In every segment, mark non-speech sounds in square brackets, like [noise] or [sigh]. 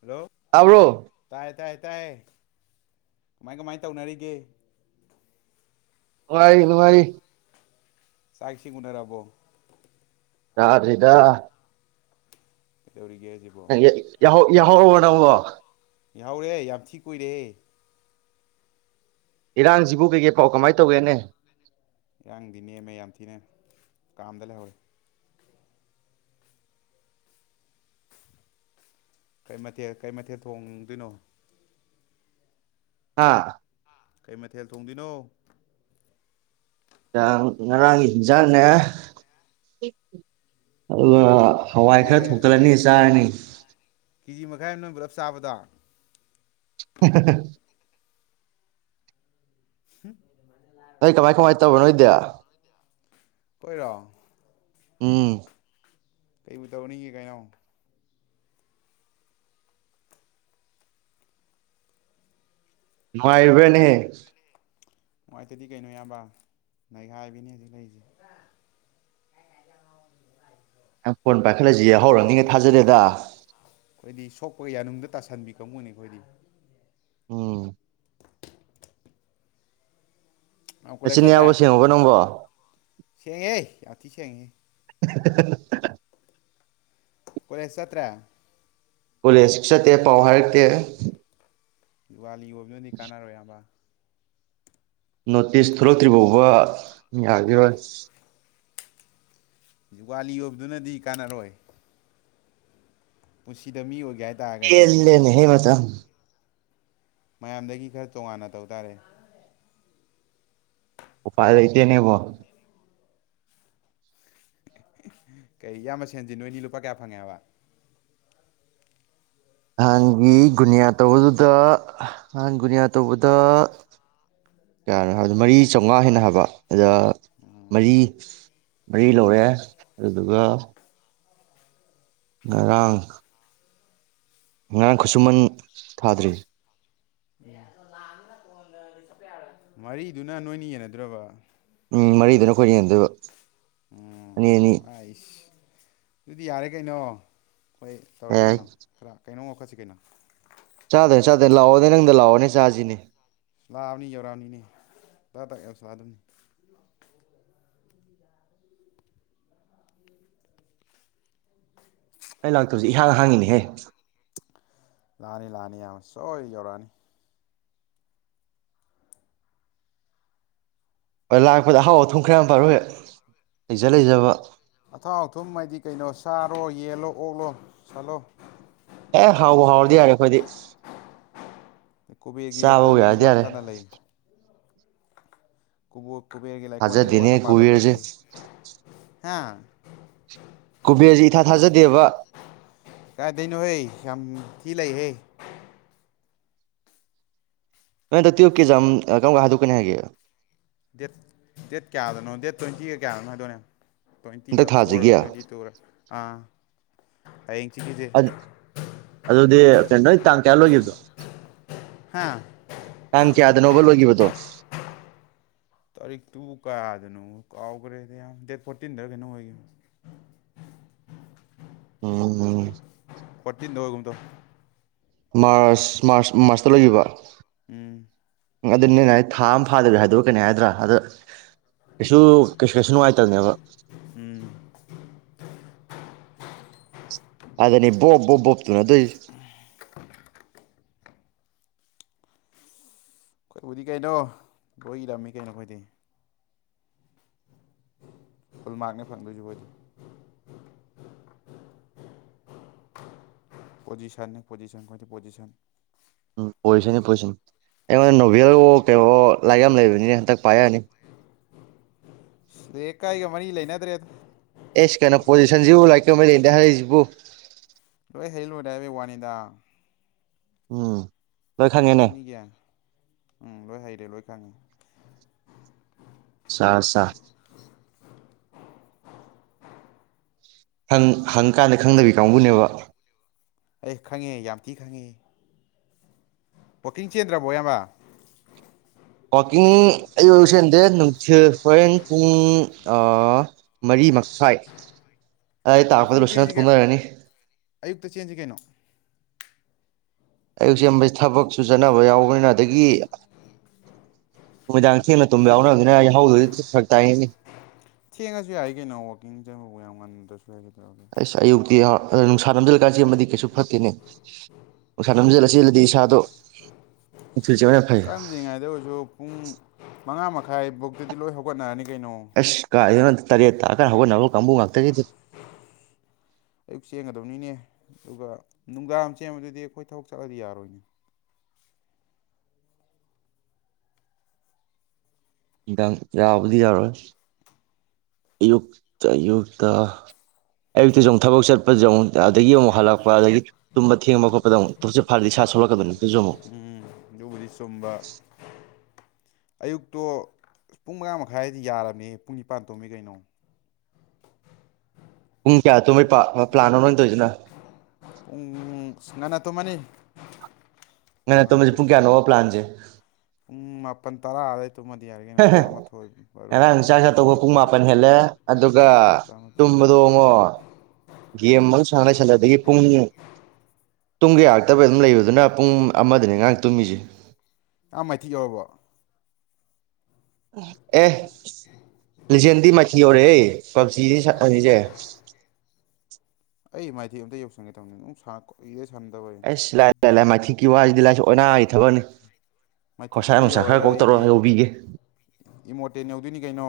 hello ꯇꯥꯕ꯭ꯔꯣ ꯇꯥꯏꯥꯏ ꯇꯥꯏ ꯍꯥꯏ ꯇꯥꯏ ꯀꯃꯥꯏ ꯀꯃꯥꯏꯅ ꯇꯧꯅꯔꯤꯒꯦ ꯅꯨꯡꯉꯥꯏꯔꯤ ꯅꯨꯡꯉꯥꯏꯔꯤ ꯆꯥꯛ ꯏꯁꯤꯡ ꯎꯅꯔꯥꯕꯣ ꯌꯥꯥꯗꯔꯤꯗ ꯗꯧꯔꯤꯒꯦ ꯍꯥꯏꯖꯤꯕꯣ ꯌꯍꯥꯎꯔꯥꯕꯣ ꯅꯥꯪꯕꯣ ꯌꯥꯍꯧꯔꯦ ꯌꯥꯝ ꯊꯤ ꯀꯨꯏꯔꯦ ꯏꯔꯥꯡꯁꯤꯕꯨ ꯀꯩꯀꯩ ꯄꯥꯎ ꯀꯃꯥꯏꯅ ꯇꯧꯒꯦꯅꯦ ꯏꯔꯥꯡꯗꯤ ꯅꯦꯝꯃꯦ ꯌꯥꯝ ꯊꯤꯅ ꯀꯥꯝꯗ ꯂꯩꯍꯧꯋꯦ ꯀꯩ ꯃꯊꯦꯜ ꯀꯩ ꯃꯊꯦꯜ ꯊꯣꯡꯗꯣꯏꯅꯣ ꯍꯥ ꯀꯩ ꯃꯊꯦꯜ ꯊꯣꯡꯗꯣꯏꯅꯣ ꯉꯔꯥꯡꯒꯤ ꯏꯟꯖꯥꯡꯅꯦ ꯑꯗꯨꯒ ꯍꯋꯥꯏ ꯅꯣꯏꯒꯤ ꯈꯔ ꯅꯣꯏ ꯊꯣꯡꯒꯠꯂꯥꯅꯤ ꯆꯥꯔꯅꯤ [inaudible] ꯅꯣꯏ ꯄꯨꯂꯞ ꯆꯥꯕꯗꯣ [inaudible] ꯎꯝ ꯑꯩ ꯀꯃꯥꯏ ꯀꯃꯥꯏ ꯇꯧꯕ ꯅꯣꯏ ꯏꯗꯤ ꯑꯩꯈꯣꯏꯔꯣ ꯎꯝ ꯀꯩ ꯇꯧꯅꯤꯡꯉꯦ ꯀꯩꯅꯣ ꯉꯅꯨꯡꯏꯔꯤꯕꯥꯅꯦꯍꯦ ꯅꯨꯉꯥꯏꯇꯗꯤ ꯀꯩꯅꯣ ꯏꯌꯥꯝꯕꯥ ꯅꯥꯈꯥꯏꯕꯤꯅꯤ ꯍꯧꯖꯤꯛ ꯂꯩꯔꯤꯁꯦ [inaudible] ꯐꯣꯟ ꯄꯥꯏꯈꯠꯂꯛꯏꯁꯤ ꯌꯥꯍꯧꯔꯝꯅꯤ ꯒꯥ ꯅꯩꯈꯥꯏꯕꯤ ꯊꯖꯥꯗꯦꯗꯥ ꯑꯩꯈꯣꯏꯗꯤ ꯁꯣꯛꯄꯒ ꯌꯥꯅꯨꯡꯗ ꯇꯥꯁꯟꯕꯤ ꯀꯥꯡꯕꯨꯅꯤ ꯑꯩꯈꯣꯏꯗꯤ ꯎꯝ ꯅꯪ ꯀꯣꯂꯦꯖ ꯆꯠꯇ꯭ꯔꯦ ꯅꯆꯤꯟꯌꯥꯎꯕ ꯁꯦꯡꯉꯨꯕ ꯅꯪꯕꯣ [inaudible] [inaudible] [inaudible] ꯀꯣꯂꯦꯁ ꯆꯠꯇ꯭ꯔꯦ ꯀꯣꯂꯦꯖ ꯆꯠꯇꯦ ꯄꯥꯎ ꯍꯥꯏꯔꯛꯇꯦ ꯖꯨꯒꯥꯂꯤ ꯌꯣꯕꯅꯗꯤ ꯀꯥꯟꯅꯔꯣꯏ ꯌꯥꯝꯕ ꯅꯣꯇꯤꯁ ꯊꯣꯛꯂꯛꯇ꯭ꯔꯤ ꯐꯥꯎꯕ ꯌꯥꯒꯤꯔꯣꯏ ꯖꯨꯒꯥꯂꯤ ꯌꯣꯕꯗꯨꯅꯗꯤ ꯀꯥꯟꯅꯔꯣꯏ ꯄꯨꯟꯁꯤꯗ ꯃꯤ ꯑꯣꯏ ꯄꯦꯜꯂꯦꯅꯦ ꯍꯦꯃꯇꯝ [inaudible] ꯃꯌꯥꯝꯗꯒꯤ ꯈꯔ ꯇꯣꯉꯥꯟꯅ ꯇꯧ ꯇꯥꯔꯦ ꯎꯄꯥꯏ ꯂꯩꯇꯦ ꯅꯦꯕꯣ ꯀꯩ ꯏꯌꯥꯝꯕ ꯁꯦꯟꯁꯤꯟ ꯅꯣꯏꯅꯤ ꯂꯨꯄꯥ ꯀꯌꯥ ꯐꯪꯉꯦ ꯍꯥꯏꯕ ꯅꯍꯥꯟꯒꯤ ꯒꯨꯅꯤꯌꯥ ꯇꯧꯕꯗꯨꯗ ꯅꯍꯥꯟ ꯒꯨꯅꯤꯌꯥ ꯇꯧꯕꯗ ꯀꯌꯥꯅꯣ ꯍꯥꯏꯕꯗ ꯃꯔꯤ ꯆꯥꯝꯃꯉꯥ ꯍꯦꯟꯅ ꯍꯥꯏꯕ ꯑꯗꯨꯗ ꯃꯔꯤ ꯃꯔꯤ ꯂꯧꯔꯦ ꯑꯗꯨꯗꯨꯒ ꯉꯔꯥꯡ ꯉꯔꯥꯡ ꯈꯨꯠꯁꯨꯃꯟ ꯊꯥꯗ꯭ꯔꯤ ꯃꯔꯤꯗꯨꯅ ꯅꯣꯏꯅꯤ ꯌꯦꯅꯗꯨꯔꯕ ꯎꯝ ꯃꯔꯤꯗꯨꯅ ꯑꯩꯈꯣꯏꯅꯤ ꯌꯦꯟꯅꯗꯣꯏꯕ ꯎꯝ ꯑꯅꯤ ꯑꯅꯤ ꯑꯩꯁ ꯑꯗꯨꯗꯤ ꯌꯥꯔꯦ ꯀꯩꯅꯣ ꯍꯣꯏ ꯇꯧꯔꯁꯤ ꯑꯦ ꯀꯩꯅꯣ ꯈꯔ ꯀꯩꯅꯣꯝ ꯁꯤ ꯀꯩꯅꯣ ꯆꯥꯗꯣꯏꯅꯦ ꯆꯥꯗꯣꯏꯅꯦ ꯂꯥꯛꯑꯣꯅꯦ ꯅꯪꯗ ꯂꯥꯛꯑꯣꯅꯦ ꯆꯥꯖꯤꯅꯦ ꯂꯥꯑꯕꯅꯤ ꯌꯧꯔꯥꯝꯅꯤꯅꯦ ꯄꯇ ꯄꯇ ꯌꯧꯁꯜꯂꯥꯗꯕꯅꯤ ꯑꯩ ꯂꯥꯛꯇꯕꯁꯦ ꯏꯍꯥꯡ ꯍꯥꯡꯉꯤꯅꯦꯍꯦ ꯂꯥꯛꯑꯅꯤ ꯂꯥꯛꯑꯅꯤ ꯌꯥꯝ ꯁꯣꯏ ꯌꯧꯔꯛꯑꯅꯤ ꯍꯣꯏ ꯂꯥꯛꯄꯗ ꯑꯍꯥꯎ ꯑꯊꯨꯝ ꯈ꯭ꯔ ꯌꯥꯝ ꯄꯥꯏꯔꯛꯎ ꯍꯦꯛ ꯂꯩꯖ ꯂꯩꯖꯕ ꯑꯊꯥꯎ ꯑꯊꯨꯝ ꯍꯥꯏꯗꯤ ꯀꯩꯅꯣ ꯁꯥꯕ ꯌꯦꯜꯂꯣ ꯑꯣꯛꯂꯣ ꯁꯜꯂꯣ ꯑꯦ ꯍꯥꯎꯕꯨ ꯍꯥꯎꯔꯗꯤ ꯌꯥꯔꯦ ꯑꯩꯈꯣꯏꯗꯤ ꯀꯣꯕꯦꯔꯒꯤ ꯆꯥꯕꯕꯨ ꯂꯩꯀꯣꯜꯗꯗꯤ ꯌꯥꯔꯗꯤ ꯌꯥꯔꯦ ꯋꯥꯠꯇꯅ ꯂꯩ ꯀꯨꯕꯣꯛ ꯀꯨꯕꯦꯔꯒꯤ ꯂꯩꯥꯏꯀꯣꯜꯗꯗꯤ ꯋꯥꯠꯇ ꯊꯥꯖꯗꯦꯅꯦ ꯄꯥꯗꯅ ꯀꯨꯕꯦꯔꯁꯦ ꯂꯩꯍꯦ ꯍꯥꯥ ꯀꯨꯕꯦꯔꯁꯦ ꯏꯊꯥ ꯊꯥꯖꯗꯦꯕ ꯀꯥꯏꯗꯩꯅꯣꯍꯦ ꯌꯥꯝ ꯊꯤ ꯂꯩꯍꯦ ꯚꯥꯏ ꯑꯗꯣ ꯇꯨꯋꯤꯜꯄꯀꯤꯖꯝ ꯀꯝ ꯀꯥꯟ ꯍꯥꯗꯣꯛ ꯀꯅꯦ ꯍꯥꯏꯒꯦ ꯗꯦꯠ ꯗꯦꯠ ꯀꯌꯥꯗꯅꯣ ꯗꯦꯠ ꯇ꯭ꯋꯦꯟꯇꯤꯒ ꯀꯌꯥꯗꯅꯣ ꯍꯥꯏꯗꯣꯏꯅꯦ ꯍꯥꯏꯕꯅꯦ ꯍꯟꯗꯛ ꯇ꯭ꯋꯦꯟꯇꯤꯒ ꯊꯥꯁꯤꯒꯤ ꯐꯣꯔ ꯇ꯭ꯋꯦꯟꯇꯤ ꯇꯨꯔ ꯑ ꯑꯩ ꯑ ꯑꯗꯨꯗꯤ ꯅꯪ ꯇꯥꯡ ꯀꯌꯥ ꯂꯣꯏꯒꯤꯗꯣ ꯍꯥꯥ ꯇꯥꯡ ꯀꯌꯥꯗꯅꯣꯕ ꯂꯣꯏꯒꯤꯕꯗꯣ ꯇꯥꯔꯤꯛꯇꯨ ꯀꯌꯥꯗꯅꯣ ꯀꯥꯎꯒꯔꯦ ꯗ ꯏꯌꯥꯝ ꯗꯦꯠ ꯐꯣꯔꯇꯤꯟꯗꯔ ꯀꯩꯅꯣ ꯑꯣꯏꯒꯤꯝ ꯑ ꯐꯣꯔꯇꯤꯟꯗ ꯑꯣꯏꯒꯨꯝ ꯇꯧ ꯃꯥꯔꯁ ꯃꯥꯔꯁ ꯃꯥꯔꯁꯇ ꯂꯣꯏꯒꯤꯕ ꯎꯝ ꯑꯗꯨꯅꯦ ꯅ ꯊꯥ ꯑꯃ ꯐꯥꯗꯕꯤ ꯍꯥꯏꯗꯣꯔꯛ ꯀꯅꯤ ꯍꯥꯏꯗ꯭ꯔꯥ ꯑꯗ ꯀꯩꯁꯨ ꯀꯩꯁꯨꯁꯨ ꯅꯨꯡꯉꯥꯏꯇꯕꯅꯦꯕ [inaudible] ꯎꯝ ꯑꯗꯅꯤ ꯣꯞꯣꯣꯞꯇꯨꯅ ꯑꯗꯨꯏ ꯑꯩꯈꯣꯏꯕꯨꯗꯤ ꯀꯩꯅꯣ ꯂꯣꯏ ꯏꯔꯝꯃꯤ ꯀꯩꯅꯣꯈꯣꯏꯗꯤ ꯐꯨꯜꯃꯥꯔꯛꯅꯦ ꯐꯪꯗꯣꯏꯁꯤ ꯍꯣꯏꯗꯤ ꯄꯣꯖꯤꯁꯟꯅꯤ ꯄꯣꯖꯤꯁꯟ ꯈ ꯄꯣꯖꯤꯁꯟ ꯎꯝ ꯑꯣꯏꯁꯅꯤ ꯄꯁꯅꯤ ꯑꯩꯉꯣꯟꯗ ꯅꯣꯚꯦꯜ ꯀꯩꯅꯣ ꯂꯥꯏꯔꯤꯛ ꯌꯥꯝ ꯂꯩꯕꯅꯤꯅ ꯍꯟꯗꯛ ꯄꯥꯏ ꯌꯥꯛ ꯌꯥꯅꯤ ꯑꯗꯀꯥꯏꯒ ꯃꯔꯤ ꯂꯩꯅꯗ꯭ꯔꯦꯗ ꯑꯦꯁ ꯀꯩꯅꯣ ꯄꯣꯖꯤꯁꯟꯁꯤꯕꯨ ꯂꯥꯛꯀꯦ ꯃ ꯂꯩꯗ ꯍꯥꯏꯁꯤꯕꯨ ꯑꯩꯣꯏ ꯍꯩꯂꯨꯗ꯭ꯔ ꯍꯥꯏꯕ ꯋꯥꯅꯤꯗ ꯎꯝ ꯂꯣꯏ ꯈꯪꯉꯦꯅꯦ ꯀꯩꯗꯧꯅꯤꯒꯦ ꯎꯝ ꯂꯣꯏ ꯍꯩꯔꯦ ꯂꯣꯏ ꯈꯪꯉꯦ ꯁꯥ ꯁꯥ ꯪ ꯍꯪꯀꯥꯟꯗ ꯈꯪꯗꯕꯤ ꯀꯥꯡꯕꯨꯅꯦꯕ ꯑꯦ ꯈꯪꯉꯦ ꯌꯥꯝ ꯊꯤ ꯈꯪꯉꯦ ꯕꯕꯨꯀꯤꯡ ꯆꯦꯟꯗ꯭ꯔꯕꯣ ꯏꯃ ꯋꯥꯋꯥꯛꯀꯤꯡ ꯑꯌꯨ ꯑꯣꯏꯁꯤꯦꯟꯗꯦ ꯅꯨꯡꯊꯤꯜ ꯍꯣꯔꯦꯟ ꯄꯨꯡ ꯃꯔꯤ ꯃꯈ꯭ꯥꯏ ꯋꯥꯋꯥꯛꯀꯤꯡ ꯆꯦꯟꯁꯤꯒ ꯑꯌꯨꯛꯇ ꯆꯦꯟꯁꯤ ꯀꯩꯅꯣ ꯑꯌꯨꯛꯁꯦ ꯊꯕꯛꯁꯨ ꯆꯠꯅꯕ ꯌꯥꯎꯕꯅꯤꯅ ꯑꯗꯒꯤ ꯅꯨꯃꯤꯗꯥꯡ ꯊꯦꯡꯅ ꯇꯨꯝꯕ ꯌꯥꯎꯅꯕꯅꯤꯅ ꯌꯥꯍꯧꯗ ꯁꯛ ꯇꯥꯏꯉꯅꯤ ꯊꯦꯡꯉꯁꯨ ꯌꯥꯏ ꯀꯩꯅꯣ ꯋꯥꯛꯀꯤꯡ ꯆꯪꯕꯕꯨ ꯌꯥꯝ ꯉꯝꯗ꯭ꯔꯁꯨ ꯍꯥꯏ ꯀꯩꯅꯣ ꯑꯁ ꯑꯌꯨꯛꯇꯤ ꯅꯨꯡꯁꯥꯟꯅꯕ ꯂꯩ ꯆꯦꯟꯃꯗꯤ ꯀꯩꯁꯨ ꯐꯠꯇꯦꯅꯦ ꯑꯣꯁꯥ ꯅꯝꯖꯜꯂ ꯆꯦꯜꯂꯗꯤ ꯏꯁꯥꯗꯣ ꯅꯨꯡꯊꯤꯜ ꯆꯦꯕ ꯌꯥꯝ ꯐꯩ ꯀꯔꯝꯗ꯭ꯔꯤꯉꯩꯗ ꯍꯥꯏꯥꯏ ꯕꯨꯛꯇꯗꯤ ꯂꯣꯏ ꯍꯧꯒꯠꯅꯔꯅꯤꯒ ꯑꯁ ꯀꯥꯏ ꯇꯔꯤꯑꯦ ꯀꯒꯒꯣ ꯅꯛ ꯑꯌꯨꯛ ꯆꯦꯟꯒꯗꯕꯅꯤꯅꯦ ꯑꯗꯨꯒ ꯅꯨꯡꯗꯥꯡ ꯑꯃ ꯆꯕꯗꯨꯗꯤ ꯑꯩꯈꯣꯏ ꯊꯕꯛ ꯆꯠꯂꯗꯤ ꯌꯥꯔꯣꯏꯅꯦ ꯍꯥꯡ ꯌꯥꯕꯨꯗꯤ ꯌꯥꯔꯣꯏ ꯑꯌꯨꯛꯇ ꯑꯌꯨꯛꯇ ꯑꯌꯨꯛꯇꯁꯨ ꯑꯃꯨꯛ ꯊꯕꯛ ꯆꯠꯄꯗ ꯑꯃꯨꯛ ꯑꯗꯒꯤ ꯑꯃꯨꯛ ꯍꯜꯂꯛꯄ ꯑꯗꯒꯤ ꯇꯨꯝꯕ ꯊꯦꯡꯕ ꯈꯣꯠꯄ ꯗꯨꯛ ꯇꯁꯤ ꯐꯔꯗꯤ ꯏꯁꯥ ꯁꯣꯛꯂꯛꯀꯗ ꯅꯠꯇꯁꯨ ꯑꯃꯨꯛ ꯎꯝ ꯑꯗꯨꯕꯨꯗꯤ ꯆꯨꯝꯕ ꯑꯌꯨꯛꯇꯣ ꯄꯨꯡ ꯃꯉꯥ ꯃꯈꯥꯏꯗꯤ ꯌꯥꯔꯕꯝꯃꯦ ꯄꯨꯡ ꯅꯤꯄꯥꯟ ꯇꯣꯝꯃꯤ ꯀꯩꯅꯣ ꯄꯨꯡ ꯀꯌꯥ ꯇꯨ ꯃꯩ ꯄ ꯄ꯭ꯂꯥꯟ ꯑꯃ ꯑꯣꯏꯅ ꯇꯣꯏꯔꯤꯁꯤꯅ ꯎꯝ ꯁꯅꯅ ꯇꯣ ꯃꯅꯤ ꯉꯅ ꯇ ꯄꯨꯡ ꯀꯌꯥ ꯅ ꯋꯥ ꯄ꯭ꯂꯥꯟꯁꯦ ꯇꯔꯥꯦ ꯉꯔꯥꯡ ꯆꯥꯛ ꯆ ꯇꯧꯕ ꯇꯔꯥꯃꯥꯊꯣꯏ ꯄꯨꯡ ꯕꯥꯔꯣ ꯃꯥꯄꯟ ꯍꯦꯜꯂꯦ ꯑꯗꯨꯒ ꯇꯔꯥꯃꯥꯊꯣꯏ ꯇꯨꯝꯕꯗ ꯍꯡꯉꯣ ꯒꯦꯝ ꯑꯃꯁ ꯁꯥꯡ ꯂꯩꯁꯜꯂꯛꯗꯒꯤ ꯄꯨꯡ ꯇꯨꯡꯒꯤ ꯌꯥꯔꯛꯇꯕꯩ ꯑꯗꯨꯝ ꯂꯩꯕꯗꯨꯅ ꯄꯨꯡ ꯑꯃꯗꯅꯦ ꯉꯥꯡ ꯇꯨꯝꯃꯤꯁꯦ ꯑꯥ ꯃꯥꯏꯊꯤ ꯌꯧꯔꯕꯣ ꯑꯦ ꯂꯤꯖꯦꯟꯗꯤ ꯃꯊꯤ ꯌꯧꯔꯛꯦ ꯄꯞꯖꯤꯗꯤ ꯁꯅꯤꯁꯦ ꯑꯩ ꯃꯥꯏꯊꯤ ꯑꯝꯇ ꯌꯧꯁꯟꯒꯦ ꯇꯧꯅꯤꯅꯦ ꯅꯨꯡ ꯑꯦꯁ ꯂꯥꯏꯂ ꯃꯥꯊ ꯀ ꯋꯥꯂ ꯑꯣꯅꯥ ꯃꯥꯏꯊꯤꯛꯇꯨ ꯈꯔ ꯌꯧꯔꯒ ꯀꯣꯛ ꯇꯧꯔ ꯑꯩꯗꯤ ꯌꯧꯕꯤꯒꯦ ꯏꯃꯣꯔꯇꯦꯟ ꯌꯧꯗꯣꯏꯅꯤ ꯀꯩꯅꯣ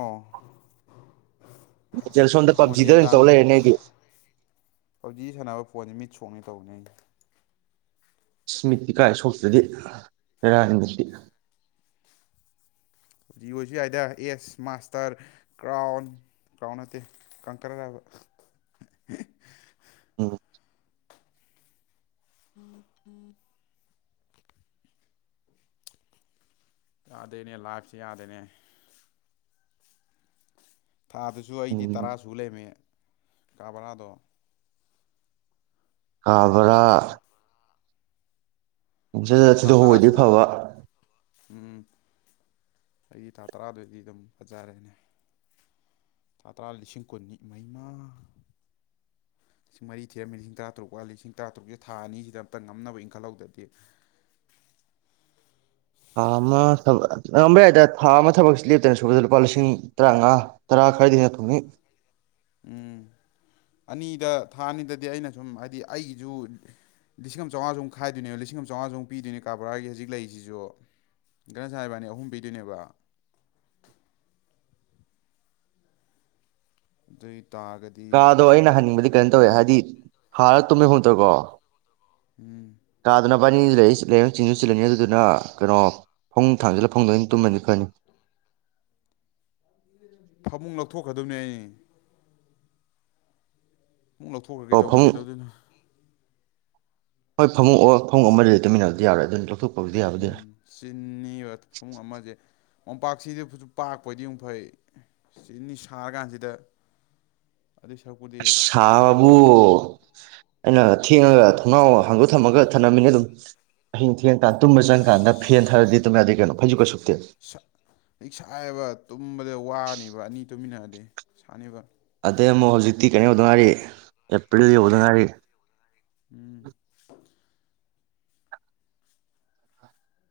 ꯍꯣꯇꯦꯜ ꯁꯣꯝꯗ ꯄꯞꯖꯤꯗ ꯃꯣꯇꯦꯟ ꯑꯣꯏꯅ ꯇꯥꯟ ꯇꯧ ꯂꯩꯔꯦꯅꯦ ꯑꯩꯗꯤ ꯍꯧꯖꯤꯛ ꯁꯥꯟꯅꯕ ꯐꯣꯟꯁꯦ ꯃꯤꯠ ꯁꯣꯛꯉꯦ ꯇꯧꯅꯩꯗ ꯏꯁ ꯃꯤꯠ ꯏꯀꯥꯏ ꯁꯣꯛꯇꯗꯤ ꯀꯔꯥꯏ ꯃꯥꯁꯤꯗꯤ ꯄꯞꯖꯤ ꯑꯣꯏꯁꯨ ꯌꯥꯏꯗ ꯑꯦꯁ ꯃꯥꯁꯇꯔ ꯀ꯭ꯔꯥꯎꯟ ꯀ꯭ꯔꯥꯎꯟ ꯅꯠꯇꯦ ꯀꯪꯀꯔ ꯎꯝ ꯑ ꯑ ꯌꯥꯗꯦꯅꯦ ꯂꯥꯏꯞꯁꯨ ꯌꯥꯗꯦꯅꯦ ꯊꯥꯗꯨꯁꯨ ꯑꯩꯗꯤ ꯎꯝ ꯇꯔꯥꯁꯨ ꯂꯩꯔꯝꯃꯦ ꯀꯥ ꯕ꯭ꯔꯥꯗꯣ ꯍꯥꯎ ꯕꯥꯔꯥ ꯖꯥ ꯖꯥ ꯊꯥ ꯇꯔꯥ ꯊꯤꯗꯣꯛꯄꯥꯑꯣꯏꯗꯤ ꯁꯨꯔꯦ ꯐꯥꯕ ꯎꯝ ꯑꯩꯒꯤ ꯊꯥ ꯇꯔꯥꯗꯨꯗꯤ ꯑꯗꯨꯝ ꯐꯖꯔꯦꯅꯦ ꯊꯥ ꯇꯔꯥ ꯂꯤꯁꯤꯡ ꯀꯨꯟ ꯏꯃꯩꯃꯥ ꯂꯤꯁꯤꯡ ꯃꯔꯤ ꯊꯤꯔꯝꯃꯤ ꯂꯤꯁꯤꯡ ꯇꯔꯥꯇꯔꯨꯛ ꯋꯥꯠꯂꯤ ꯂꯤꯁꯤꯡ ꯇꯔꯥꯇꯔꯨꯛꯁꯦ ꯊꯥ ꯑꯅꯤꯁꯤꯗ ꯑꯃꯇ ꯉꯝꯅꯕ ꯏꯪꯈꯠꯍꯧꯗꯗꯤ ꯊꯥ ꯑꯃ ꯊꯕꯛ ꯉꯝꯕ ꯌꯥꯏꯗ ꯊꯥ ꯑꯃ ꯊꯕꯛꯁꯤ ꯂꯦꯞꯇꯅ ꯁꯨꯕꯗ ꯂꯨꯄꯥ ꯂꯤꯁꯤꯡ ꯇꯔꯥꯃꯉꯥ ꯇꯔꯥ ꯈꯔꯗꯤ ꯍꯦꯟꯅ ꯊꯨꯝꯉꯤ ꯎꯝ ꯑꯅꯤꯗ ꯊꯥ ꯑꯅꯤꯗꯗꯤ ꯑꯩꯅ ꯁꯨꯝ ꯍꯥꯏꯗꯤ ꯑꯩꯒꯤꯁꯨ ꯂꯤꯁꯤꯡ ꯑꯃ ꯆꯥꯝꯃꯉꯥꯁꯨ ꯑꯃꯨꯛ ꯈꯥꯏꯗꯣꯏꯅꯦꯕ ꯂꯤꯁꯤꯡ ꯑꯃ ꯆꯥꯝꯃꯉꯥꯁꯨ ꯑꯃꯨꯛ ꯄꯤꯗꯣꯏꯅꯦ ꯀꯥ ꯕꯥꯔꯥꯒꯤ ꯍꯧꯖꯤꯛ ꯂꯩꯔꯤꯁꯤꯁꯨ ꯒꯥꯅꯖꯤꯠ ꯏꯕꯥꯅꯤ ꯑꯍꯨꯝ ꯄꯤꯗꯣꯏꯅꯦꯕ ꯑꯗꯨꯗꯤ ꯀꯥꯗꯣ ꯑꯩꯅ ꯍꯪꯅꯤꯡꯕꯗꯤ ꯀꯩꯅꯝ ꯇꯧꯋꯦ ꯍꯥꯏ ꯍꯥꯏꯗꯤ ꯍꯥꯔ ꯇꯨꯝꯃꯦ ꯍꯨꯗ꯭ꯔꯀꯣ ꯎꯝ ꯏꯕꯥꯅꯤ ꯂꯩ ꯂꯩꯔ ꯆꯤꯜꯁꯨ ꯆꯤꯜꯂꯅꯤ ꯑꯗꯨꯗꯨꯅ ꯀꯩꯅꯣ ꯐꯥꯃꯨꯡ ꯊꯥꯡꯁꯤꯜꯂ ꯐꯥꯃꯨꯡꯗꯑꯣꯏꯅ ꯇꯨꯝꯃꯅꯤ ꯐꯅꯤ ꯐꯃꯨꯡ ꯂꯧꯊꯣꯛꯈ꯭ꯔꯗꯕꯅꯦ ꯑꯩ ꯐꯃꯨꯡ ꯂꯧꯊꯣꯛꯈ꯭ꯔꯒꯦ ꯑꯣ ꯇꯧꯅꯤ ꯐꯃꯨꯡ ꯀꯩꯗꯧꯗꯣꯏꯅꯣ ꯍꯣꯏ ꯐꯥꯃꯨꯡ ꯐꯥꯃꯨꯡ ꯑꯃꯗꯗꯤ ꯇꯨꯃꯤꯟꯅꯕꯗꯤ ꯌꯥꯔꯣꯏ ꯑꯗꯨꯅ ꯂꯧꯊꯣꯛꯄ ꯎꯝ ꯆꯤꯅꯤꯕ ꯐꯥꯃꯨꯡ ꯑꯃꯖꯦ ꯃꯣꯝꯄꯥꯛꯁꯤꯗꯁꯨ ꯄꯥꯛꯄ ꯑꯣꯏꯗꯤ ꯑꯃ ꯐꯩ ꯆꯤꯟꯅꯤ ꯁꯥꯔ ꯀꯥꯟꯁꯤꯗ ꯁꯕꯥꯕꯨ ꯑꯩꯅ ꯊꯦꯡꯉꯒ ꯊꯣꯡꯅꯥꯎꯒ ꯍꯥꯡꯗꯣꯛ ꯊꯝꯃꯒ ꯊꯅꯝꯃꯤꯅꯦ ꯑꯗꯨꯝ ꯑꯍꯤꯡ ꯊꯦꯡꯉꯀꯥꯟ ꯇꯨꯝꯕ ꯆꯪꯀꯥꯟꯗ ꯐꯦꯟ ꯊꯗ꯭ꯥꯔꯗꯤ ꯇꯨꯝ ꯌꯥꯗꯦ ꯀꯩꯅꯣ ꯐꯩꯖꯨꯝꯀꯥ ꯁꯨꯞ ꯁꯥꯏ ꯁꯥꯏꯌꯦꯕ ꯇꯨꯝꯕꯗ ꯋꯥꯅꯤꯕ ꯑꯗꯨꯒ ꯑꯅꯤ ꯇꯨꯃꯤꯟꯅꯛꯔꯗꯤ ꯁꯥꯥꯅꯤꯕ ꯑꯗꯩ ꯑꯃꯨꯛ ꯍꯧꯖꯤꯛꯇꯤ ꯀꯩꯅꯣ ꯌꯧꯗ ꯉꯥꯏꯔꯤ ꯑꯦꯄ꯭ꯔꯤꯜ ꯌꯧꯗ ꯉꯥꯏꯔꯤ ꯎꯝ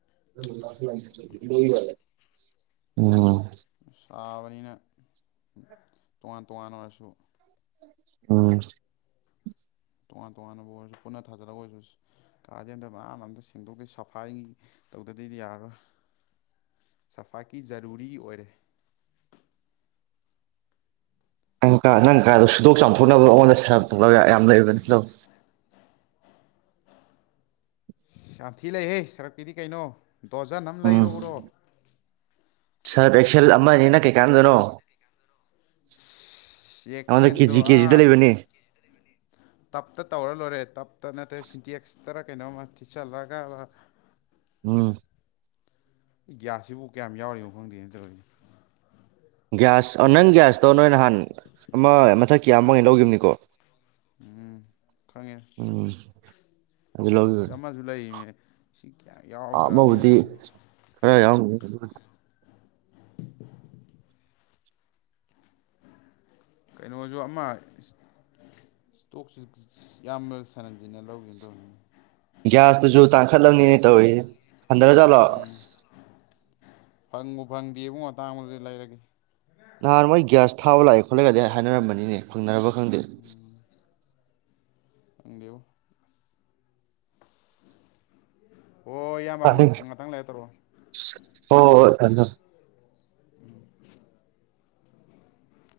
[unintelligible] ꯇꯥꯕꯅꯤꯅ ꯇꯣꯉꯥꯟ ꯇꯣꯉꯥꯟ ꯑꯣꯏꯔꯁꯨ ꯎꯝ ꯇꯣꯉꯥꯟ ꯇꯣꯉꯥꯟꯕꯕꯨ ꯑꯣꯏꯔꯁꯨ ꯄꯨꯟꯅ ꯊꯥꯖꯜꯂꯒ ꯑꯣꯏꯔꯁꯨ ꯀꯥꯥꯁꯦ ꯑꯝꯇ ꯃꯌꯥꯝ ꯑꯃꯇ ꯁꯦꯡꯗꯣꯛꯇꯦ ꯁꯐꯥꯏꯒꯤ ꯇꯧꯗꯗꯤꯗꯤ ꯌꯥꯔꯔꯣꯏ ꯁꯐꯥꯏꯀꯤ ꯖꯔꯨꯔꯤ ꯑꯣꯏꯔꯦ ꯁꯨꯗꯣꯛ ꯆꯥꯝꯊꯣꯛ ꯈꯔ ꯑꯣꯗ ꯁꯦꯔꯥꯟ ꯇꯨꯔꯥꯟ [unintelligible] ꯌꯥꯝ ꯂꯩꯕꯅꯤ ꯂꯧ ꯁꯥꯥꯟꯊꯤ ꯂꯩꯍꯦ ꯁꯔꯛꯀꯤꯗꯤ ꯀꯩꯅꯣ ꯗꯣꯖꯟ ꯑꯃ ꯎꯝ ꯂꯩꯔꯎꯔꯣ ꯁꯔꯞ ꯑꯦꯛꯁꯦꯜ ꯑꯃꯅ ꯀꯩꯀꯥꯟꯗꯅꯣ ꯆꯦꯛꯁꯦꯟꯗꯣ ꯑ ꯇꯞꯇ ꯇꯧꯔ ꯂꯣꯏꯔꯦ ꯇꯞꯇ ꯅꯠꯇ꯭ꯔꯦ ꯁꯤꯟꯇꯦꯛꯁ ꯇꯔ ꯀꯩꯅꯣ ꯃ ꯊꯤꯆꯠꯂꯒꯕ ꯎꯝ ꯒꯤꯒ꯭ꯌꯥꯁꯁꯤꯕꯨ ꯀꯌꯥꯝ ꯌꯥꯎꯔꯤꯅꯣ ꯈꯪꯗꯦꯅ ꯇꯧꯗꯤ ꯒ꯭ꯌꯥꯁ ꯅꯪ ꯒ꯭ꯌꯥꯁꯇꯣ ꯅꯣꯏ ꯅꯍꯥꯟ ꯑꯃ ꯃꯊꯛ ꯀꯌꯥꯃꯥꯏꯅ ꯂꯧꯈꯤꯕꯅꯤꯀꯣ ꯈꯪꯉꯦ ꯎꯝ ꯑꯗꯨ ꯁꯤꯗ ꯂꯈꯤꯕꯅꯤ ꯑꯃꯁꯨ ꯂꯩꯔꯤꯅꯦ ꯁꯤ ꯀꯌꯥꯝ ꯑꯃꯕꯨꯗꯤ ꯌꯥꯎꯗ꯭ꯔꯕꯅꯤ ꯈꯔ ꯌꯥꯎꯒ ꯑꯗꯨ ꯀꯩꯅꯣꯁꯨ ꯑꯃ ꯏꯁꯇꯣꯛꯁꯤ ꯌꯥꯝꯅ ꯁꯥꯥꯟꯍꯟꯁꯤꯟꯅ ꯂꯧꯒꯦꯅ ꯇꯧꯅꯤ ꯒ꯭ꯌꯥꯁꯇꯨꯁꯨ ꯇꯥꯡꯈꯠꯂꯝꯅꯤꯅꯦ ꯇꯧꯔꯤ ꯍꯟꯗꯔ ꯆꯂꯣ ꯐꯪꯕꯨ ꯐꯪꯗꯦꯕꯨꯨꯡ ꯃꯇꯥꯡ ꯑꯃꯗꯗꯤ ꯂꯩꯔꯒꯦ ꯅꯍꯥꯟꯋꯥꯣꯏ ꯒ꯭ꯌꯥꯁ ꯊꯥꯕ ꯂꯥꯛꯑꯦ ꯈꯣꯠꯂꯛꯒꯗꯤ ꯍꯥꯏꯅꯔꯝꯕꯅꯤꯅꯦ ꯐꯪꯅꯔꯕ ꯈꯪꯗꯦ ꯈꯪꯗꯦꯕꯣ ꯍꯣꯏ ꯏꯌꯥꯝꯕ ꯍ ꯑꯃꯨꯛ ꯉꯥꯛꯇꯪ ꯂꯩꯔ ꯇꯧꯔꯛꯑꯣ ꯀꯗ